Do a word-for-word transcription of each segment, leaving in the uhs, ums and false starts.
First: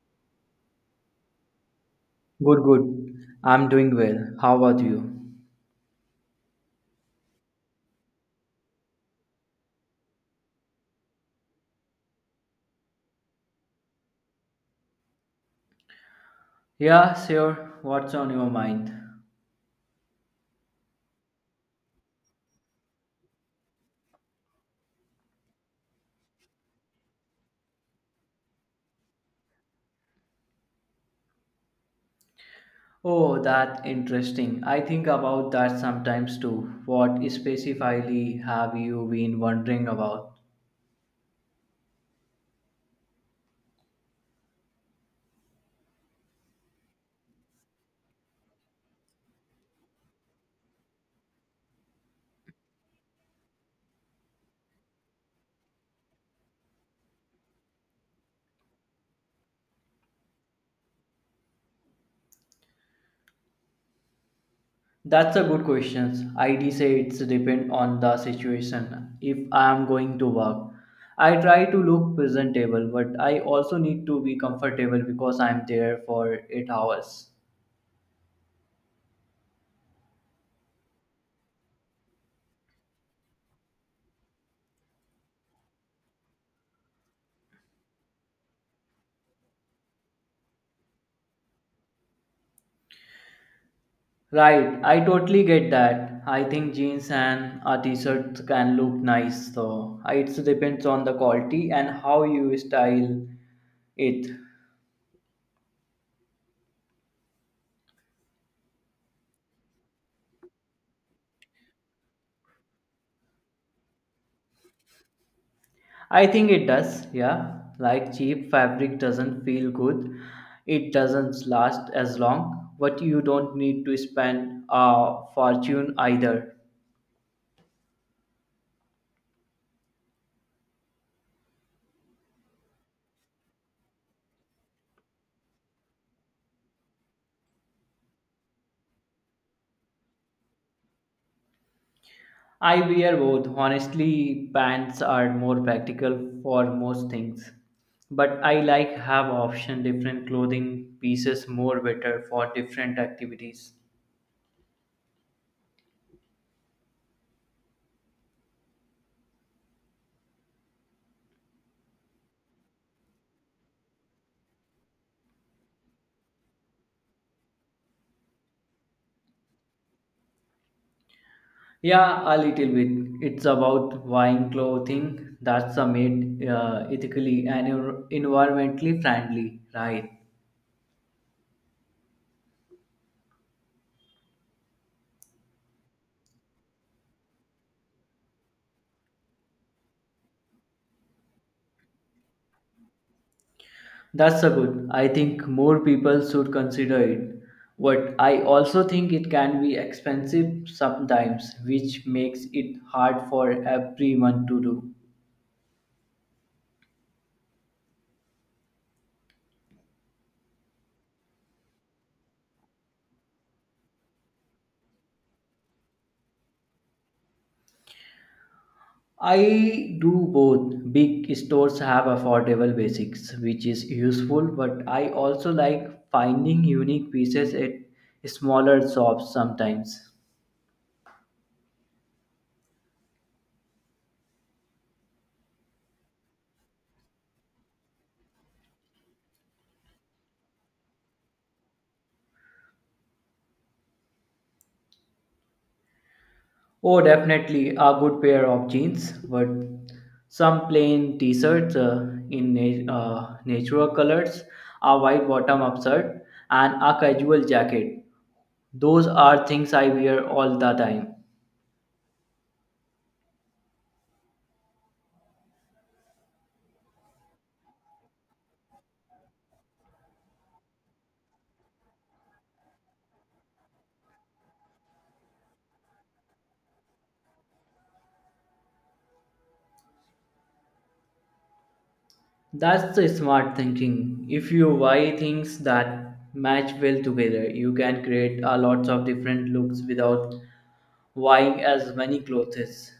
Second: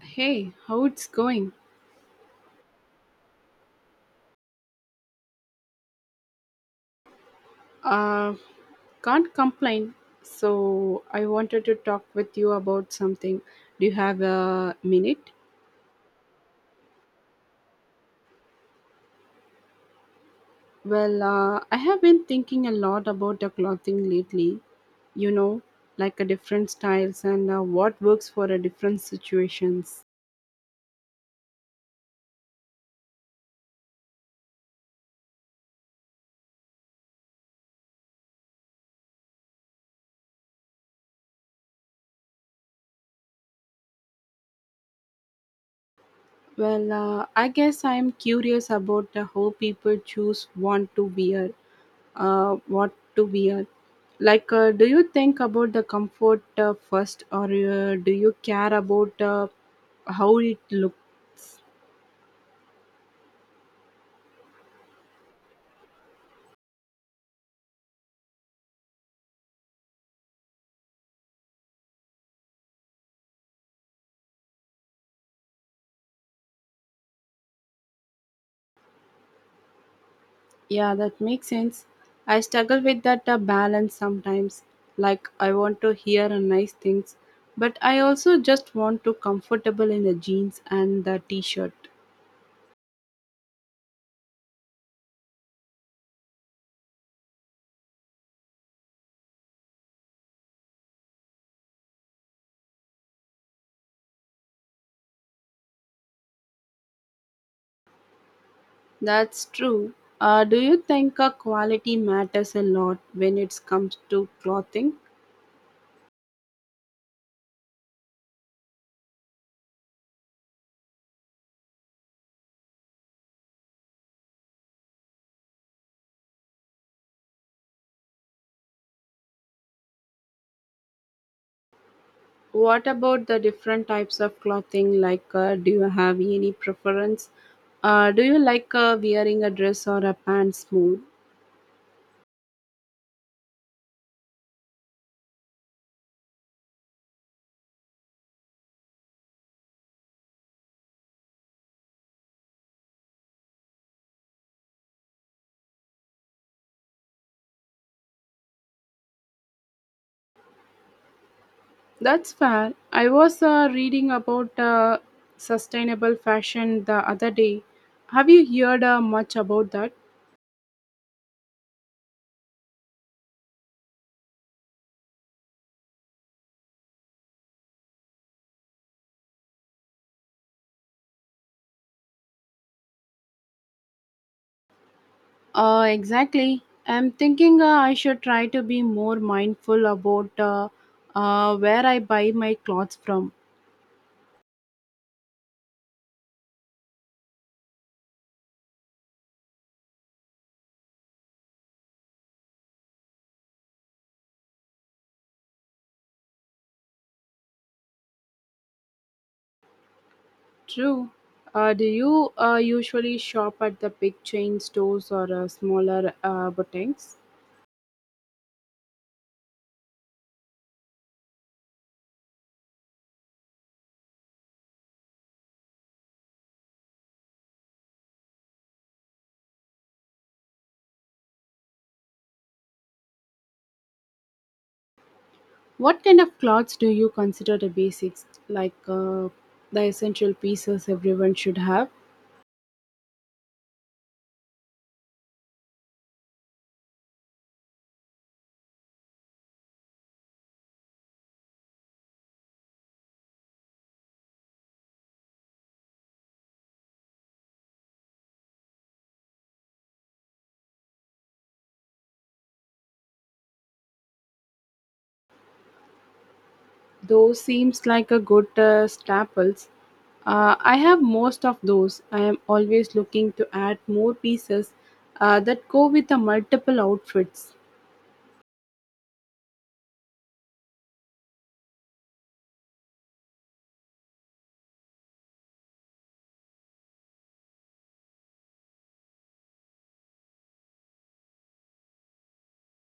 Hey, how it's going? Good, good. I'm doing well. How about you? Uh, can't complain. So I wanted to talk with you about something. Do you have a minute? Yeah, sure. What's on your mind? Well, uh, I have been thinking a lot about the clothing lately. You know, like a different styles and uh, what works for a different situations. Oh, that interesting. I think about that sometimes too. What specifically have you been wondering about? Well, uh, I guess I am curious about the how people choose want to wear uh, what to wear. Like, uh, do you think about the comfort uh, first, or uh, do you care about uh, how it look? That's a good question. I'd say it's depend on the situation. If I am going to work, I try to look presentable, but I also need to be comfortable because I'm there for eight hours. Yeah, that makes sense. I struggle with that uh, balance sometimes. Like, I want to hear uh, nice things, but I also just want to comfortable in the jeans and the t-shirt. Right, I totally get that. I think jeans and a t-shirt can look nice though. It depends on the quality and how you style it. That's true. Uh, do you think uh, quality matters a lot when it comes to clothing? I think it does, yeah. Like cheap fabric doesn't feel good. It doesn't last as long, but you don't need to spend a fortune either. What about the different types of clothing? Like, uh, do you have any preference? Uh, do you like uh, wearing a dress or a pants more? I wear both. Honestly, pants are more practical for most things. But I like have option different clothing pieces more better for different activities. That's fair. I was uh, reading about uh, sustainable fashion the other day. Have you heard uh, much about that? Yeah, a little bit. It's about buying clothing that's a made uh, ethically and envir- environmentally friendly, right? Uh, exactly. I'm thinking uh, I should try to be more mindful about uh, uh, where I buy my clothes from. That's a good. I think more people should consider it. But I also think it can be expensive sometimes, which makes it hard for everyone to do. True. Uh, do you uh, usually shop at the big chain stores or uh, smaller uh, boutiques? I do both. Big stores have affordable basics, which is useful, but I also like finding unique pieces at smaller shops sometimes. What kind of clothes do you consider the basics, like uh, the essential pieces everyone should have? Oh, definitely a good pair of jeans, but some plain t-shirts uh, in na- uh, natural colors, a white bottom upshirt, and a casual jacket. Those are things I wear all the time. Those seems like a good uh, staples. Uh, I have most of those. I am always looking to add more pieces uh, that go with the multiple outfits. That's the smart thinking. If you buy things that match well together, you can create a lots of different looks without buying as many clothes.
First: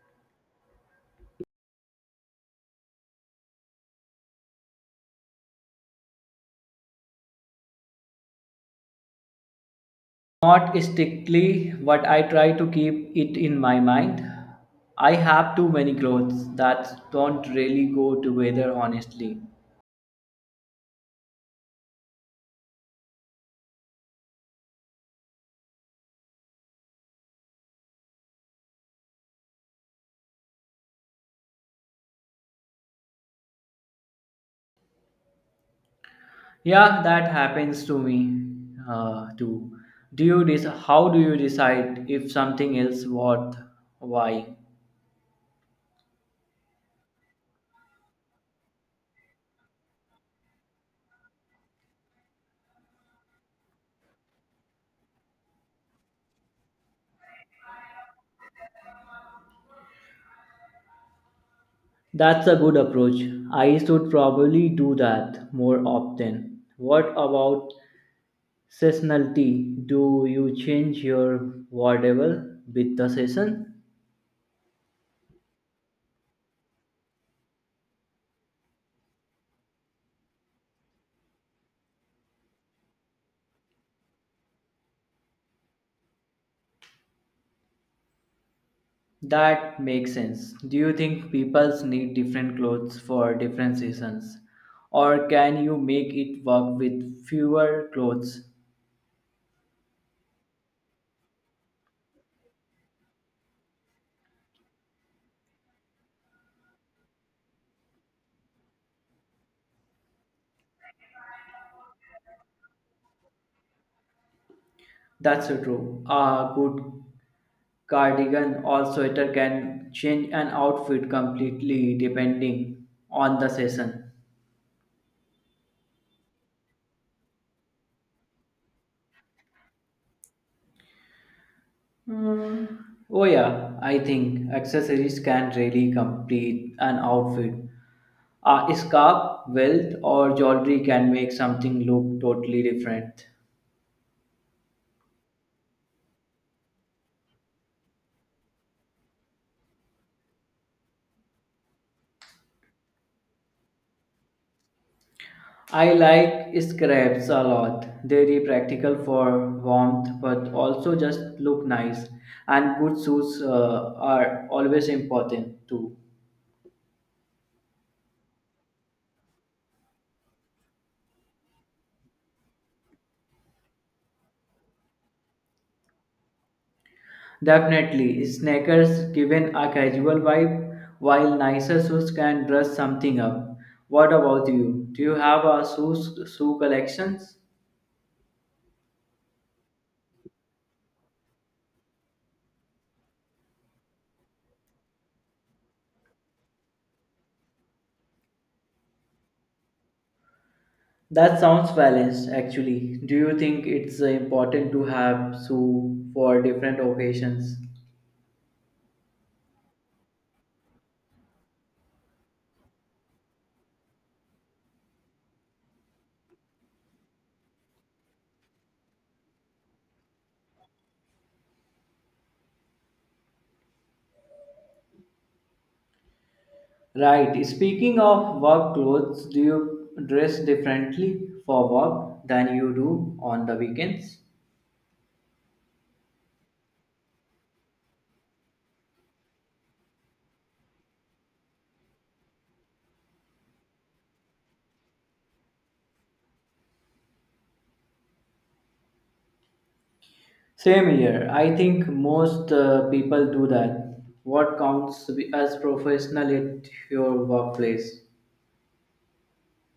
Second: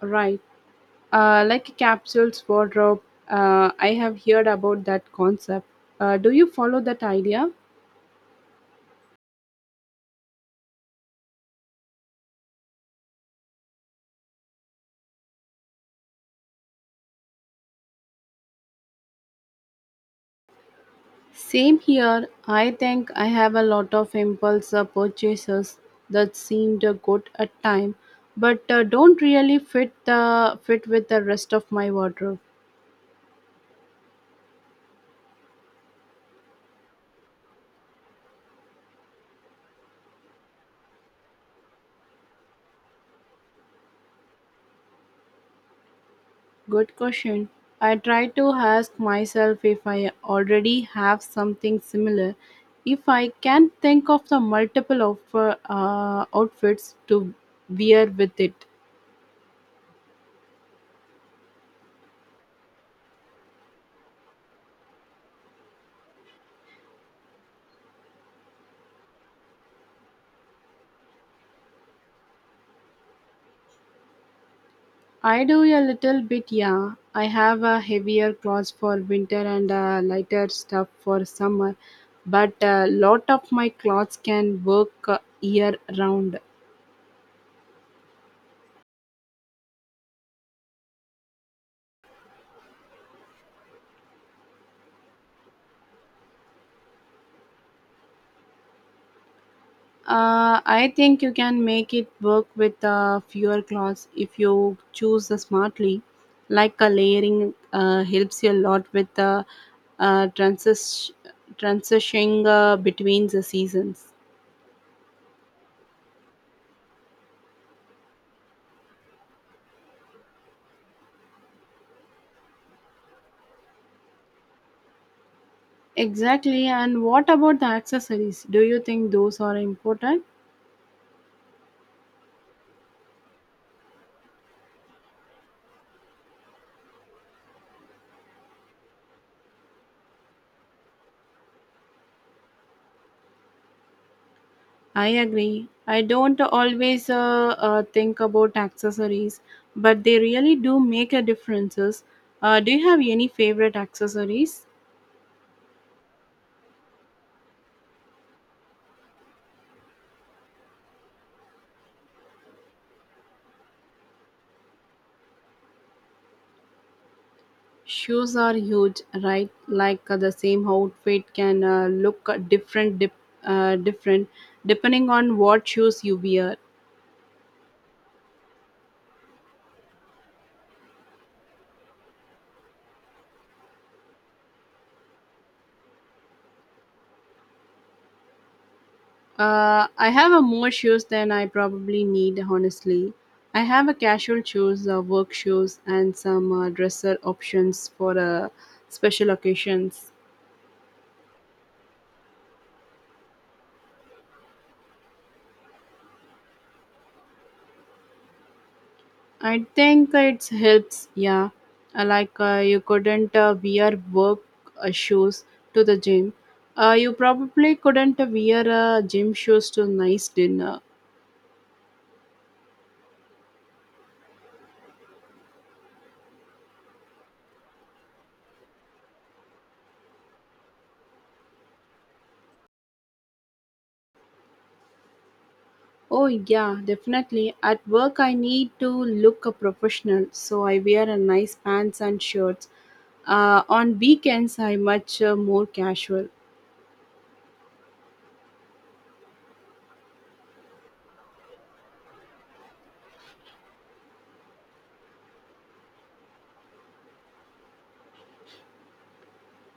Right. Uh, like capsules wardrobe, uh, I have heard about that concept. Uh, do you follow that idea? Not strictly, but I try to keep it in my mind. I have too many clothes that don't really go together, honestly. Same here. I think I have a lot of impulse uh, purchases that seemed uh, good at time, but uh, don't really fit the fit with the rest of my wardrobe. Yeah, that happens to me uh, too. Do you dec- how do you decide if something is worth why? Good question. I try to ask myself if I already have something similar. If I can think of the multiple offer, uh, outfits to wear with it. That's a good approach. I should probably do that more often. What about seasonality? Do you change your wardrobe with the season? I do a little bit, yeah. I have a heavier clothes for winter and a lighter stuff for summer, but a lot of my clothes can work uh, year round. That makes sense. Do you think people need different clothes for different seasons? Or can you make it work with fewer clothes? Uh, I think you can make it work with uh, fewer cloths if you choose the smartly. Like a layering uh, helps you a lot with the uh, transis- transitioning uh, between the seasons. That's so true. A good cardigan or sweater can change an outfit completely depending on the season. Exactly. And what about the accessories? Do you think those are important? Oh, yeah, I think accessories can really complete an outfit. A scarf, belt, or jewelry can make something look totally different. I agree. I don't always uh, uh, think about accessories, but they really do make a differences. Uh, do you have any favorite accessories? I like scraps a lot. They're practical for warmth, but also just look nice. And good shoes uh, are always important too. Shoes are huge, right? Like uh, the same outfit can uh, look uh, different, dip, uh, different depending on what shoes you wear. Definitely, sneakers given a casual vibe, while nicer shoes can dress something up. What about you? Do you have a shoes shoe collections? Uh, I have a more shoes than I probably need, honestly. I have a casual shoes, uh, work shoes, and some uh, dresser options for uh, special occasions. That sounds balanced, actually. Do you think it's uh, important to have shoe for different occasions? I think it helps, yeah. Uh, Like uh, you couldn't uh, wear work uh, shoes to the gym. Uh, you probably couldn't wear uh, gym shoes to nice dinner. Right. Speaking of work clothes, do you dress differently for work than you do on the weekends? Oh, yeah, definitely. At work, I need to look a professional, so I wear a nice pants and shirts. Uh, on weekends, I much uh, more casual. Same here. I think most uh, people do that. What counts as professional at your workplace?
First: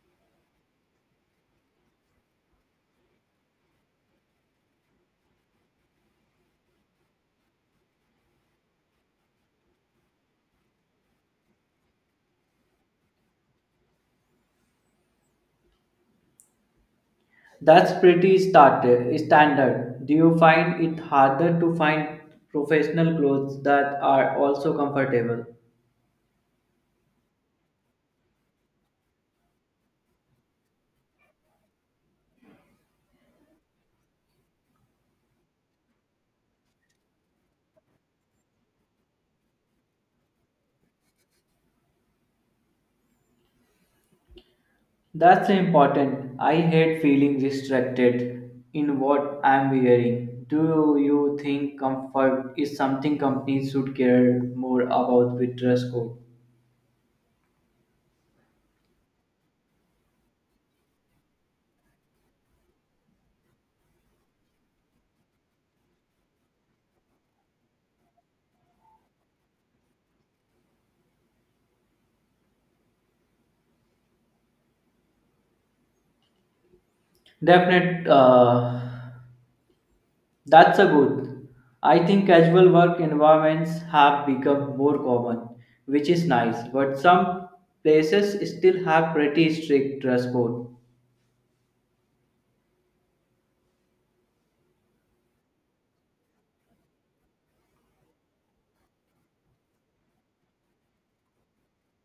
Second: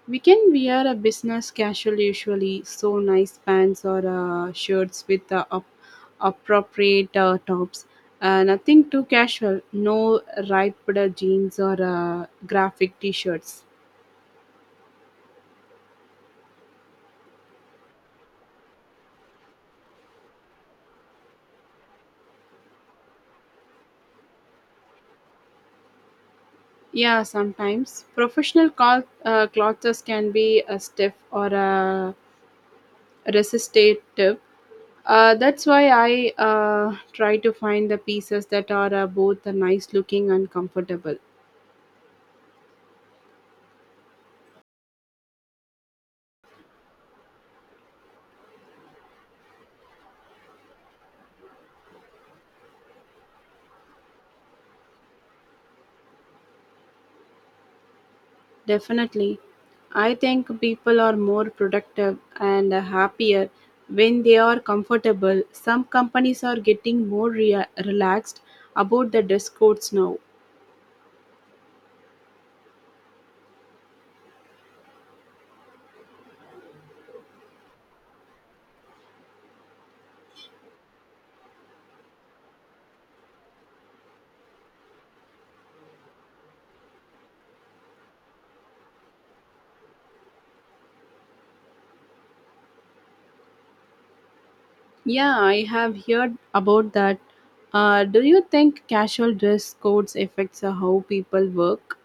We can wear a business casual usually, so nice pants or uh, shirts with uh, up- appropriate uh, tops. Uh, nothing too casual, no ripped uh, jeans or uh, graphic t shirts. That's pretty started, standard. Do you find it harder to find professional clothes that are also comfortable? Yeah, sometimes professional cloth, uh, clothes can be a stiff or a resistive. Uh, that's why I uh, try to find the pieces that are uh, both nice looking and comfortable. That's important. I hate feeling restricted in what I'm wearing. Do you think comfort is something companies should care more about with dress code? Definitely. I think people are more productive and happier when they are comfortable. Some companies are getting more rea- relaxed about the dress codes now. Definite. Uh, that's a good. I think casual work environments have become more common, which is nice. But some places still have pretty strict dress code. Yeah, I have heard about that. Uh, do you think casual dress codes affects uh, how people work?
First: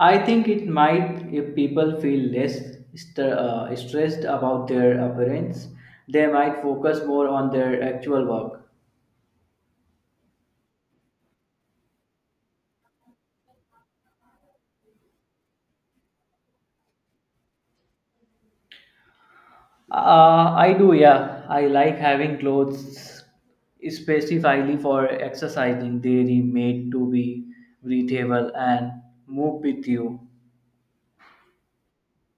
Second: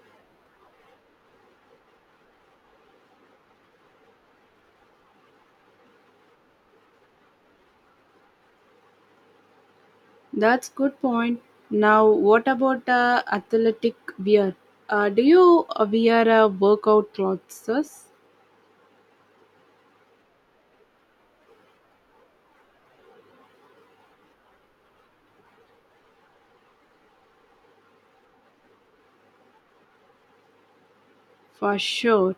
I think it might if people feel less st- uh, stressed about their appearance. They might focus more on their actual work. That's good point. Now, what about uh, athletic wear? Uh, do you uh, wear uh, workout clothes? Uh, I do, yeah. I like having clothes specifically for exercising. They are made to be breathable and move with you. For sure.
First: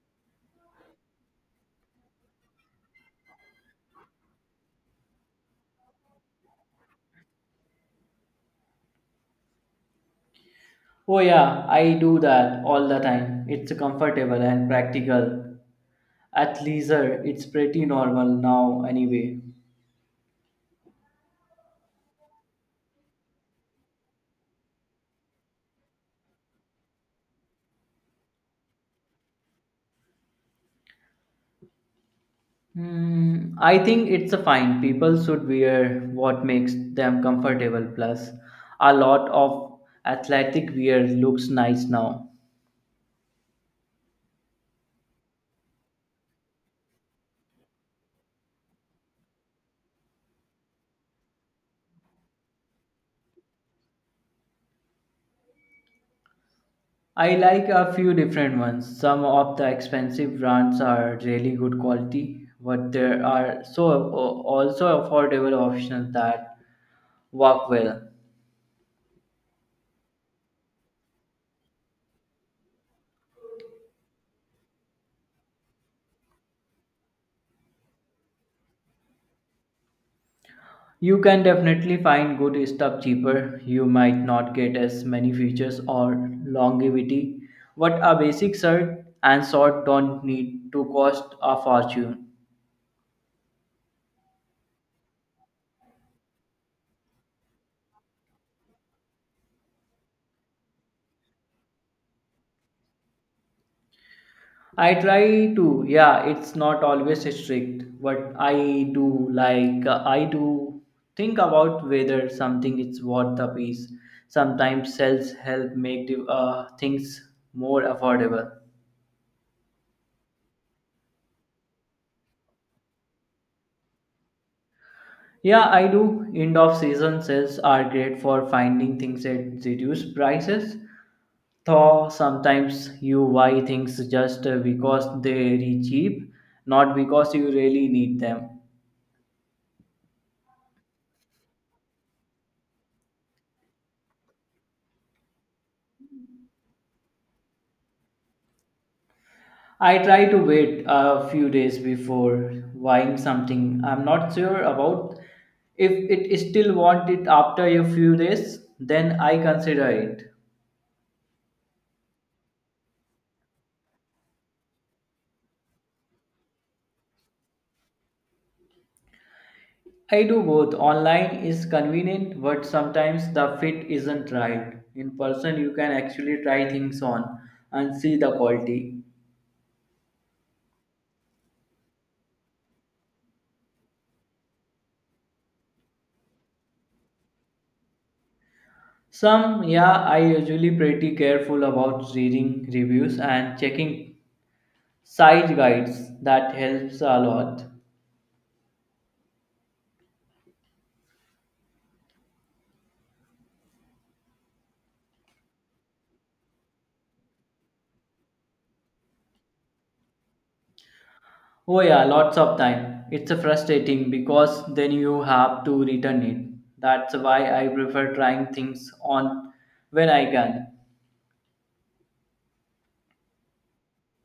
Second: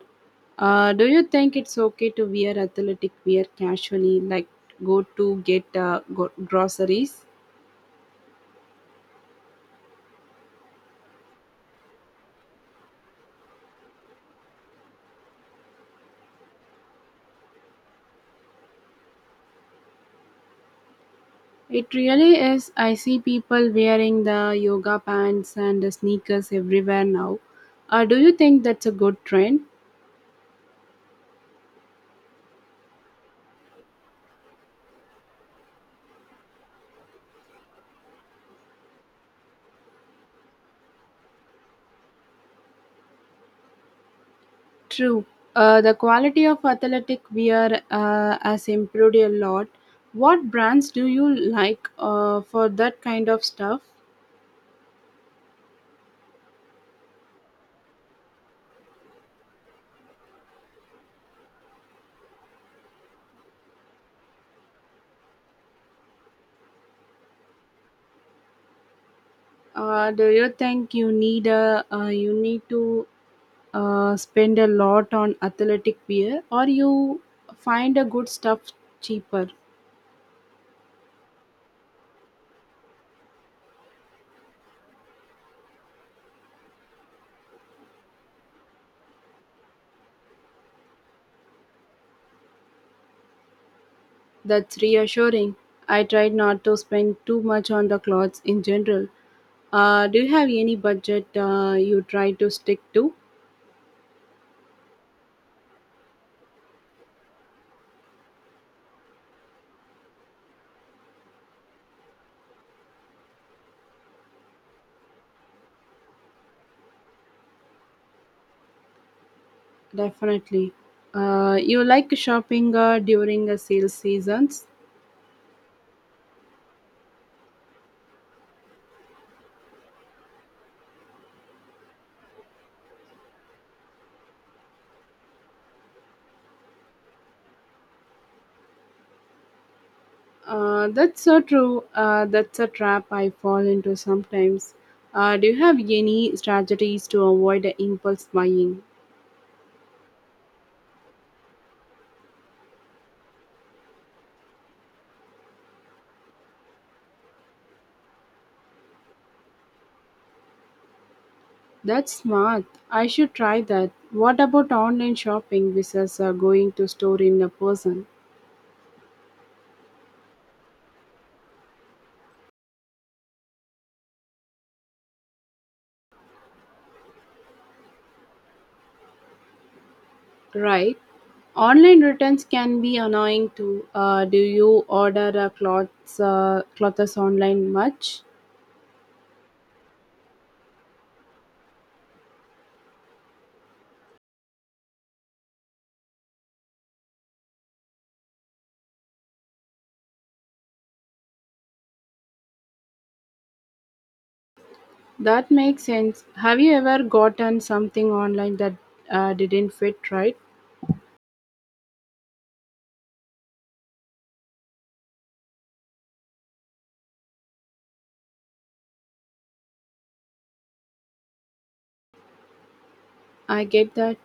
Uh, do you think it's okay to wear athletic wear casually, like go to get uh, go- groceries? Oh, yeah, I do that all the time. It's comfortable and practical. At leisure, it's pretty normal now, anyway. It really is. I see people wearing the yoga pants and the sneakers everywhere now. Uh, do you think that's a good trend? Hmm, I think it's a fine. People should wear what makes them comfortable. Plus, a lot of athletic wear looks nice now. True. Uh, the quality of athletic wear uh, has improved a lot. What brands do you like uh, for that kind of stuff? I like a few different ones. Some of the expensive brands are really good quality, but there are so also affordable options that work well. Uh, do you think you need a uh, you need to uh, spend a lot on athletic wear or you find a good stuff cheaper You can definitely find good stuff cheaper. You might not get as many features or longevity, but a basic shirt and short don't need to cost a fortune. that's reassuring I try not to spend too much on the clothes in general uh, do you have any budget uh, you try to stick to I try to, yeah, it's not always strict, but I do like, I do think about whether something is worth the piece. Sometimes sales help make the, uh, things more affordable. definitely uh, you like shopping uh, during the sale seasons Yeah, I do. End of season sales are great for finding things at reduced prices. Though sometimes you buy things just uh, because they are cheap, not because you really need them. uh, that's so true. Uh, that's a trap I fall into sometimes. Uh, do you have any strategies to avoid the impulse buying? I try to wait a few days before buying something. I'm not sure about if it still want it after a few days, then I consider it. That's smart. I should try that. What about online shopping versus uh, going to store in a person? I do both. Online is convenient, but sometimes the fit isn't right. In person, you can actually try things on and see the quality. Right. Online returns can be annoying too. Uh, do you order uh, clothes, uh, clothes online much? Some, yeah, I usually pretty careful about reading reviews and checking site guides. That helps a lot. That makes sense. Have you ever gotten something online that uh, didn't fit right? Oh yeah, lots of time. It's frustrating because then you have to return it. That's why I prefer trying things on when I can. I get that.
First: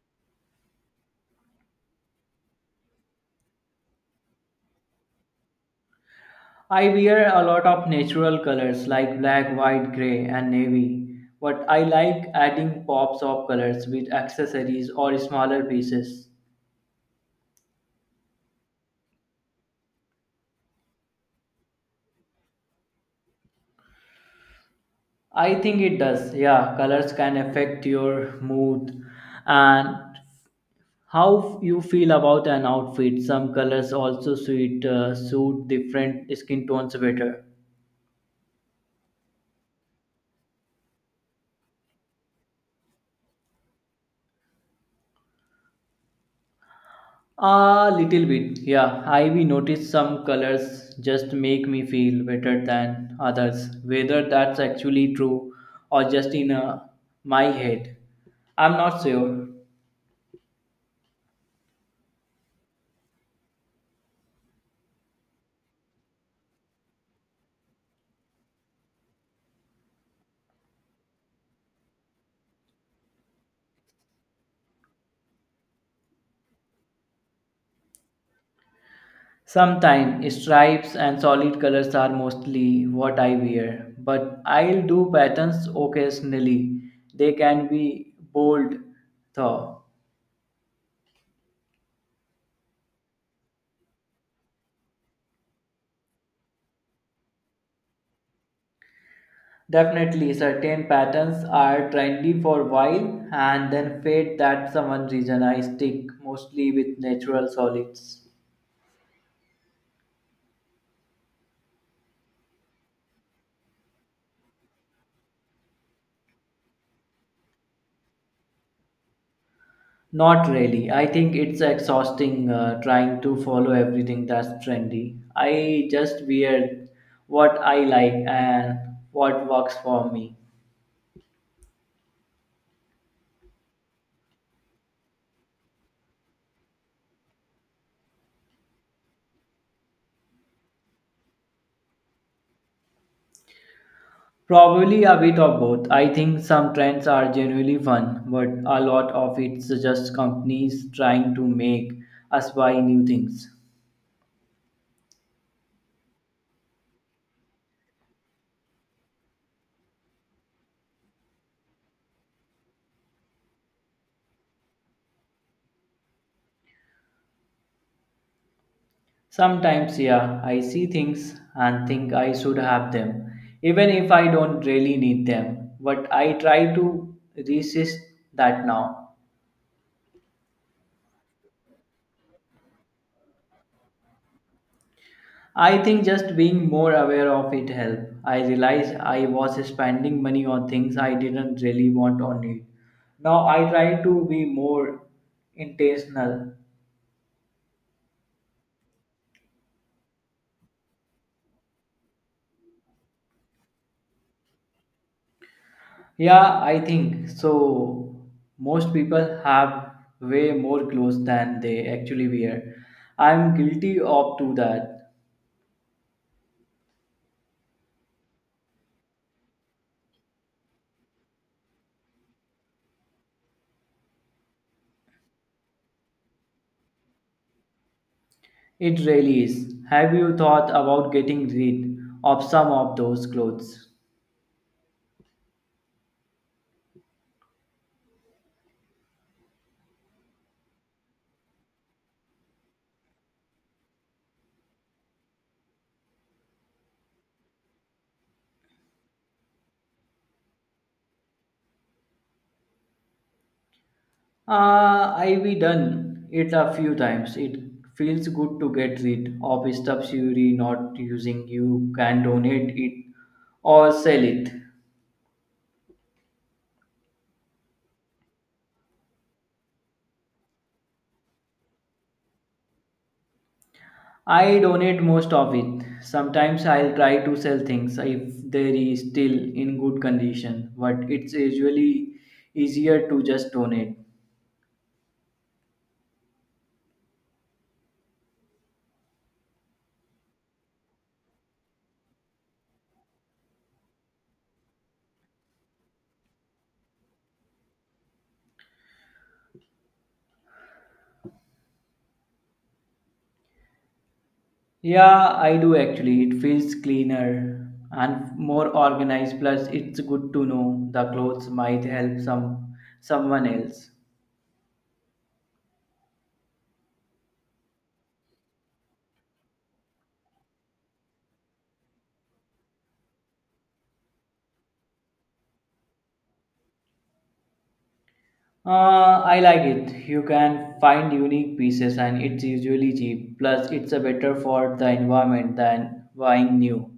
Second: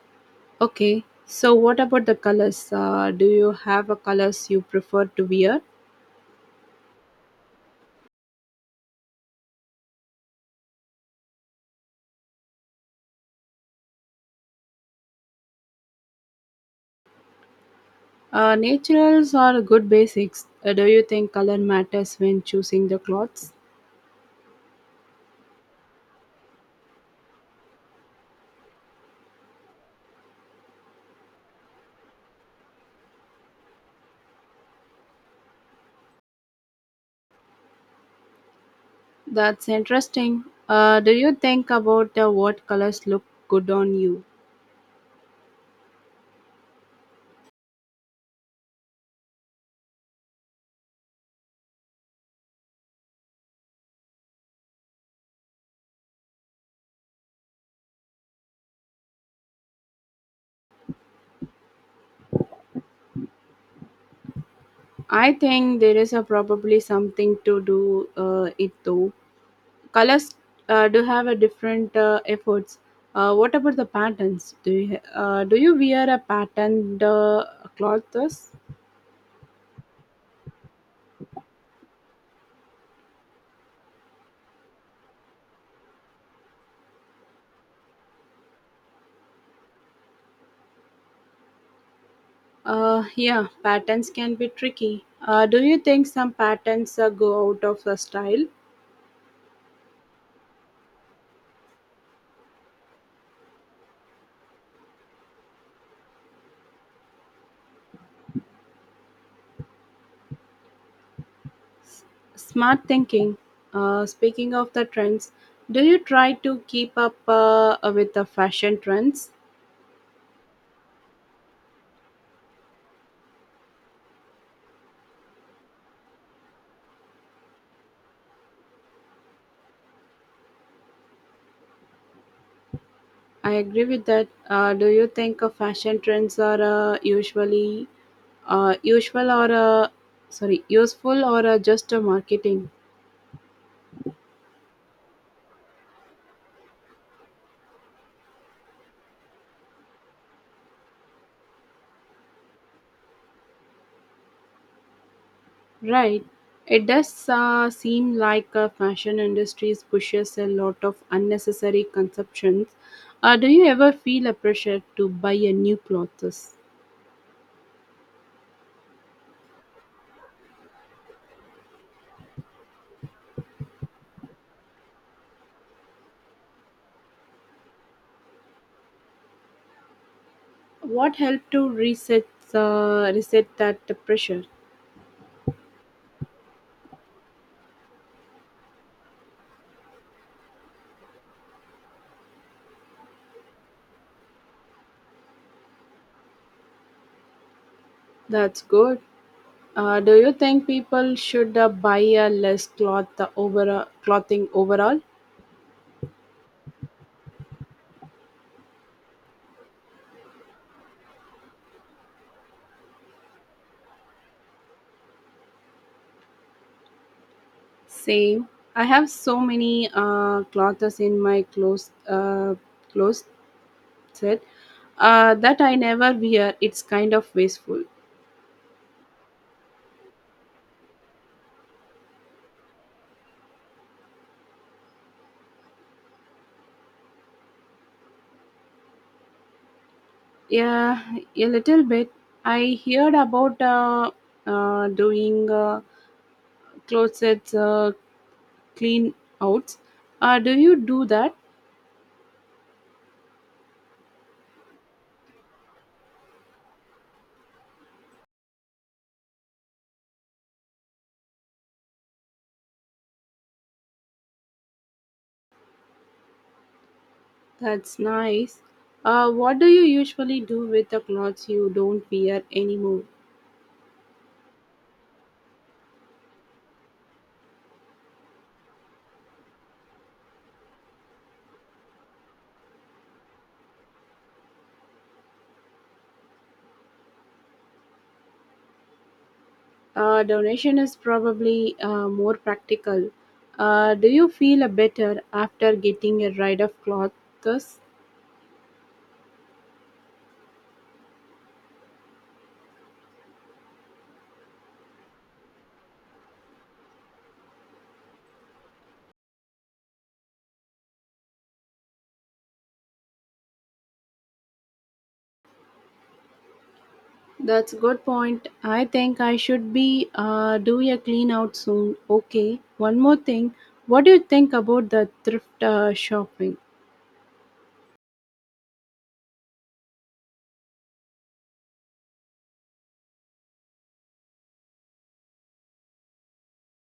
Okay. So what about the colors? Uh, do you have a colors you prefer to wear? I wear a lot of natural colors like black, white, gray, and navy, but I like adding pops of colors with accessories or smaller pieces. Uh, naturals are good basics. Uh, do you think color matters when choosing the clothes? I think it does. Yeah, colors can affect your mood and how you feel about an outfit. Some colors also suit uh, suit different skin tones better. That's interesting. Uh, do you think about uh, what colors look good on you? A little bit, yeah. I we noticed some colors just make me feel better than others, whether that's actually true or just in uh, my head. I'm not sure. I think there is a probably something to do uh, it though. Colors uh, do have a different uh, efforts. Uh, what about the patterns? Do you uh, do you wear a patterned uh, clothes? Sometimes stripes and solid colors are mostly what I wear, but I'll do patterns occasionally. They can be bold, though. Uh, yeah, patterns can be tricky. Uh, do you think some patterns uh, go out of the style? Definitely, certain patterns are trendy for a while and then fade. That's the one reason I stick mostly with natural solids. S- Smart thinking. Uh, speaking of the trends, do you try to keep up uh, with the fashion trends? Not really. I think it's exhausting uh, trying to follow everything that's trendy. I just wear what I like and what works for me. I agree with that. Uh, do you think uh, fashion trends are uh, usually uh, usual or uh, sorry useful or uh, just uh, marketing? Probably a bit of both. I think some trends are genuinely fun, but a lot of it's just companies trying to make us buy new things. Right. It does uh, seem like uh, fashion industries pushes a lot of unnecessary consumptions. Uh, do you ever feel a pressure to buy a new clothes? Sometimes, yeah, I see things and think I should have them, even if I don't really need them. But I try to resist that now. What helped to reset the reset that pressure? I think just being more aware of it helped. I realized I was spending money on things I didn't really want or need. Now I try to be more intentional. That's good. Uh, do you think people should uh, buy a less cloth uh, over uh, clothing overall? Yeah, I think so. Most people have way more clothes than they actually wear. I'm guilty of to that. Same. I have so many uh, clothes in my clothes uh, clothes set uh, that I never wear. It's kind of wasteful. It really is. Have you thought about getting rid of some of those clothes? Yeah, a little bit. I heard about uh, uh, doing uh, closets uh, clean outs. Uh, do you do that? Uh, I've done it a few times. It feels good to get rid of stuff you're not using. You can donate it or sell it. That's nice. Uh, what do you usually do with the clothes you don't wear anymore? I donate most of it. Sometimes I'll try to sell things if they are still in good condition, but it's usually easier to just donate. Uh, donation is probably uh, more practical. Uh, do you feel a better after getting a rid of clothes? Yeah, I do actually. It feels cleaner and more organized. Plus, it's good to know the clothes might help some someone else. That's a good point. I think I should be uh, doing a clean out soon. Okay. One more thing. What do you think about the thrift uh, shopping? Uh, I like it. You can find unique pieces and it's usually cheap. Plus, it's a better for the environment than buying new.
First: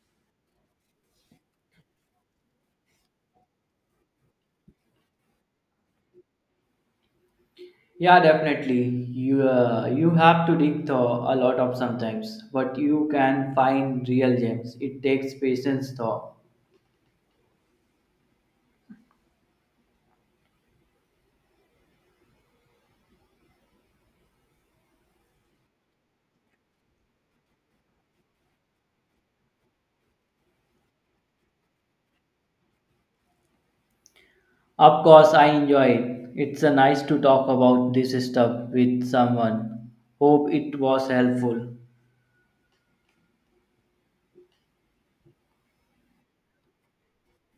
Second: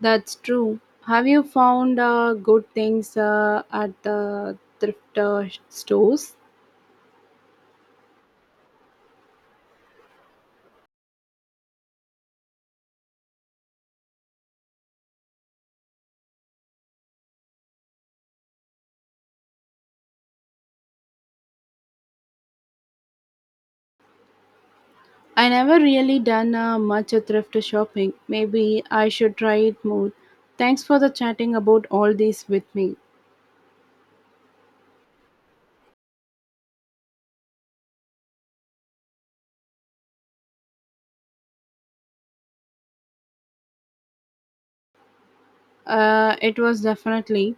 That's true. Have you found uh, good things uh, at the thrift uh, stores? Yeah, definitely. You uh, you have to dig though a lot of sometimes, but you can find real gems. It takes patience though. I never really done uh, much thrift shopping. Maybe I should try it more. Thanks for the chatting about all this with me. Of course, I enjoy it. It's uh, nice to talk about this stuff with someone. Hope it was helpful. Uh, it was definitely.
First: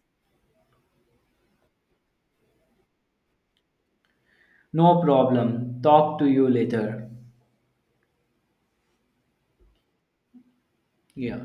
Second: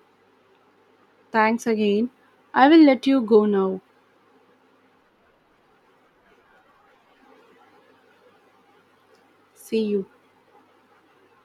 Thanks again. I will let you go now. No problem. Talk to you later. See you. Yeah.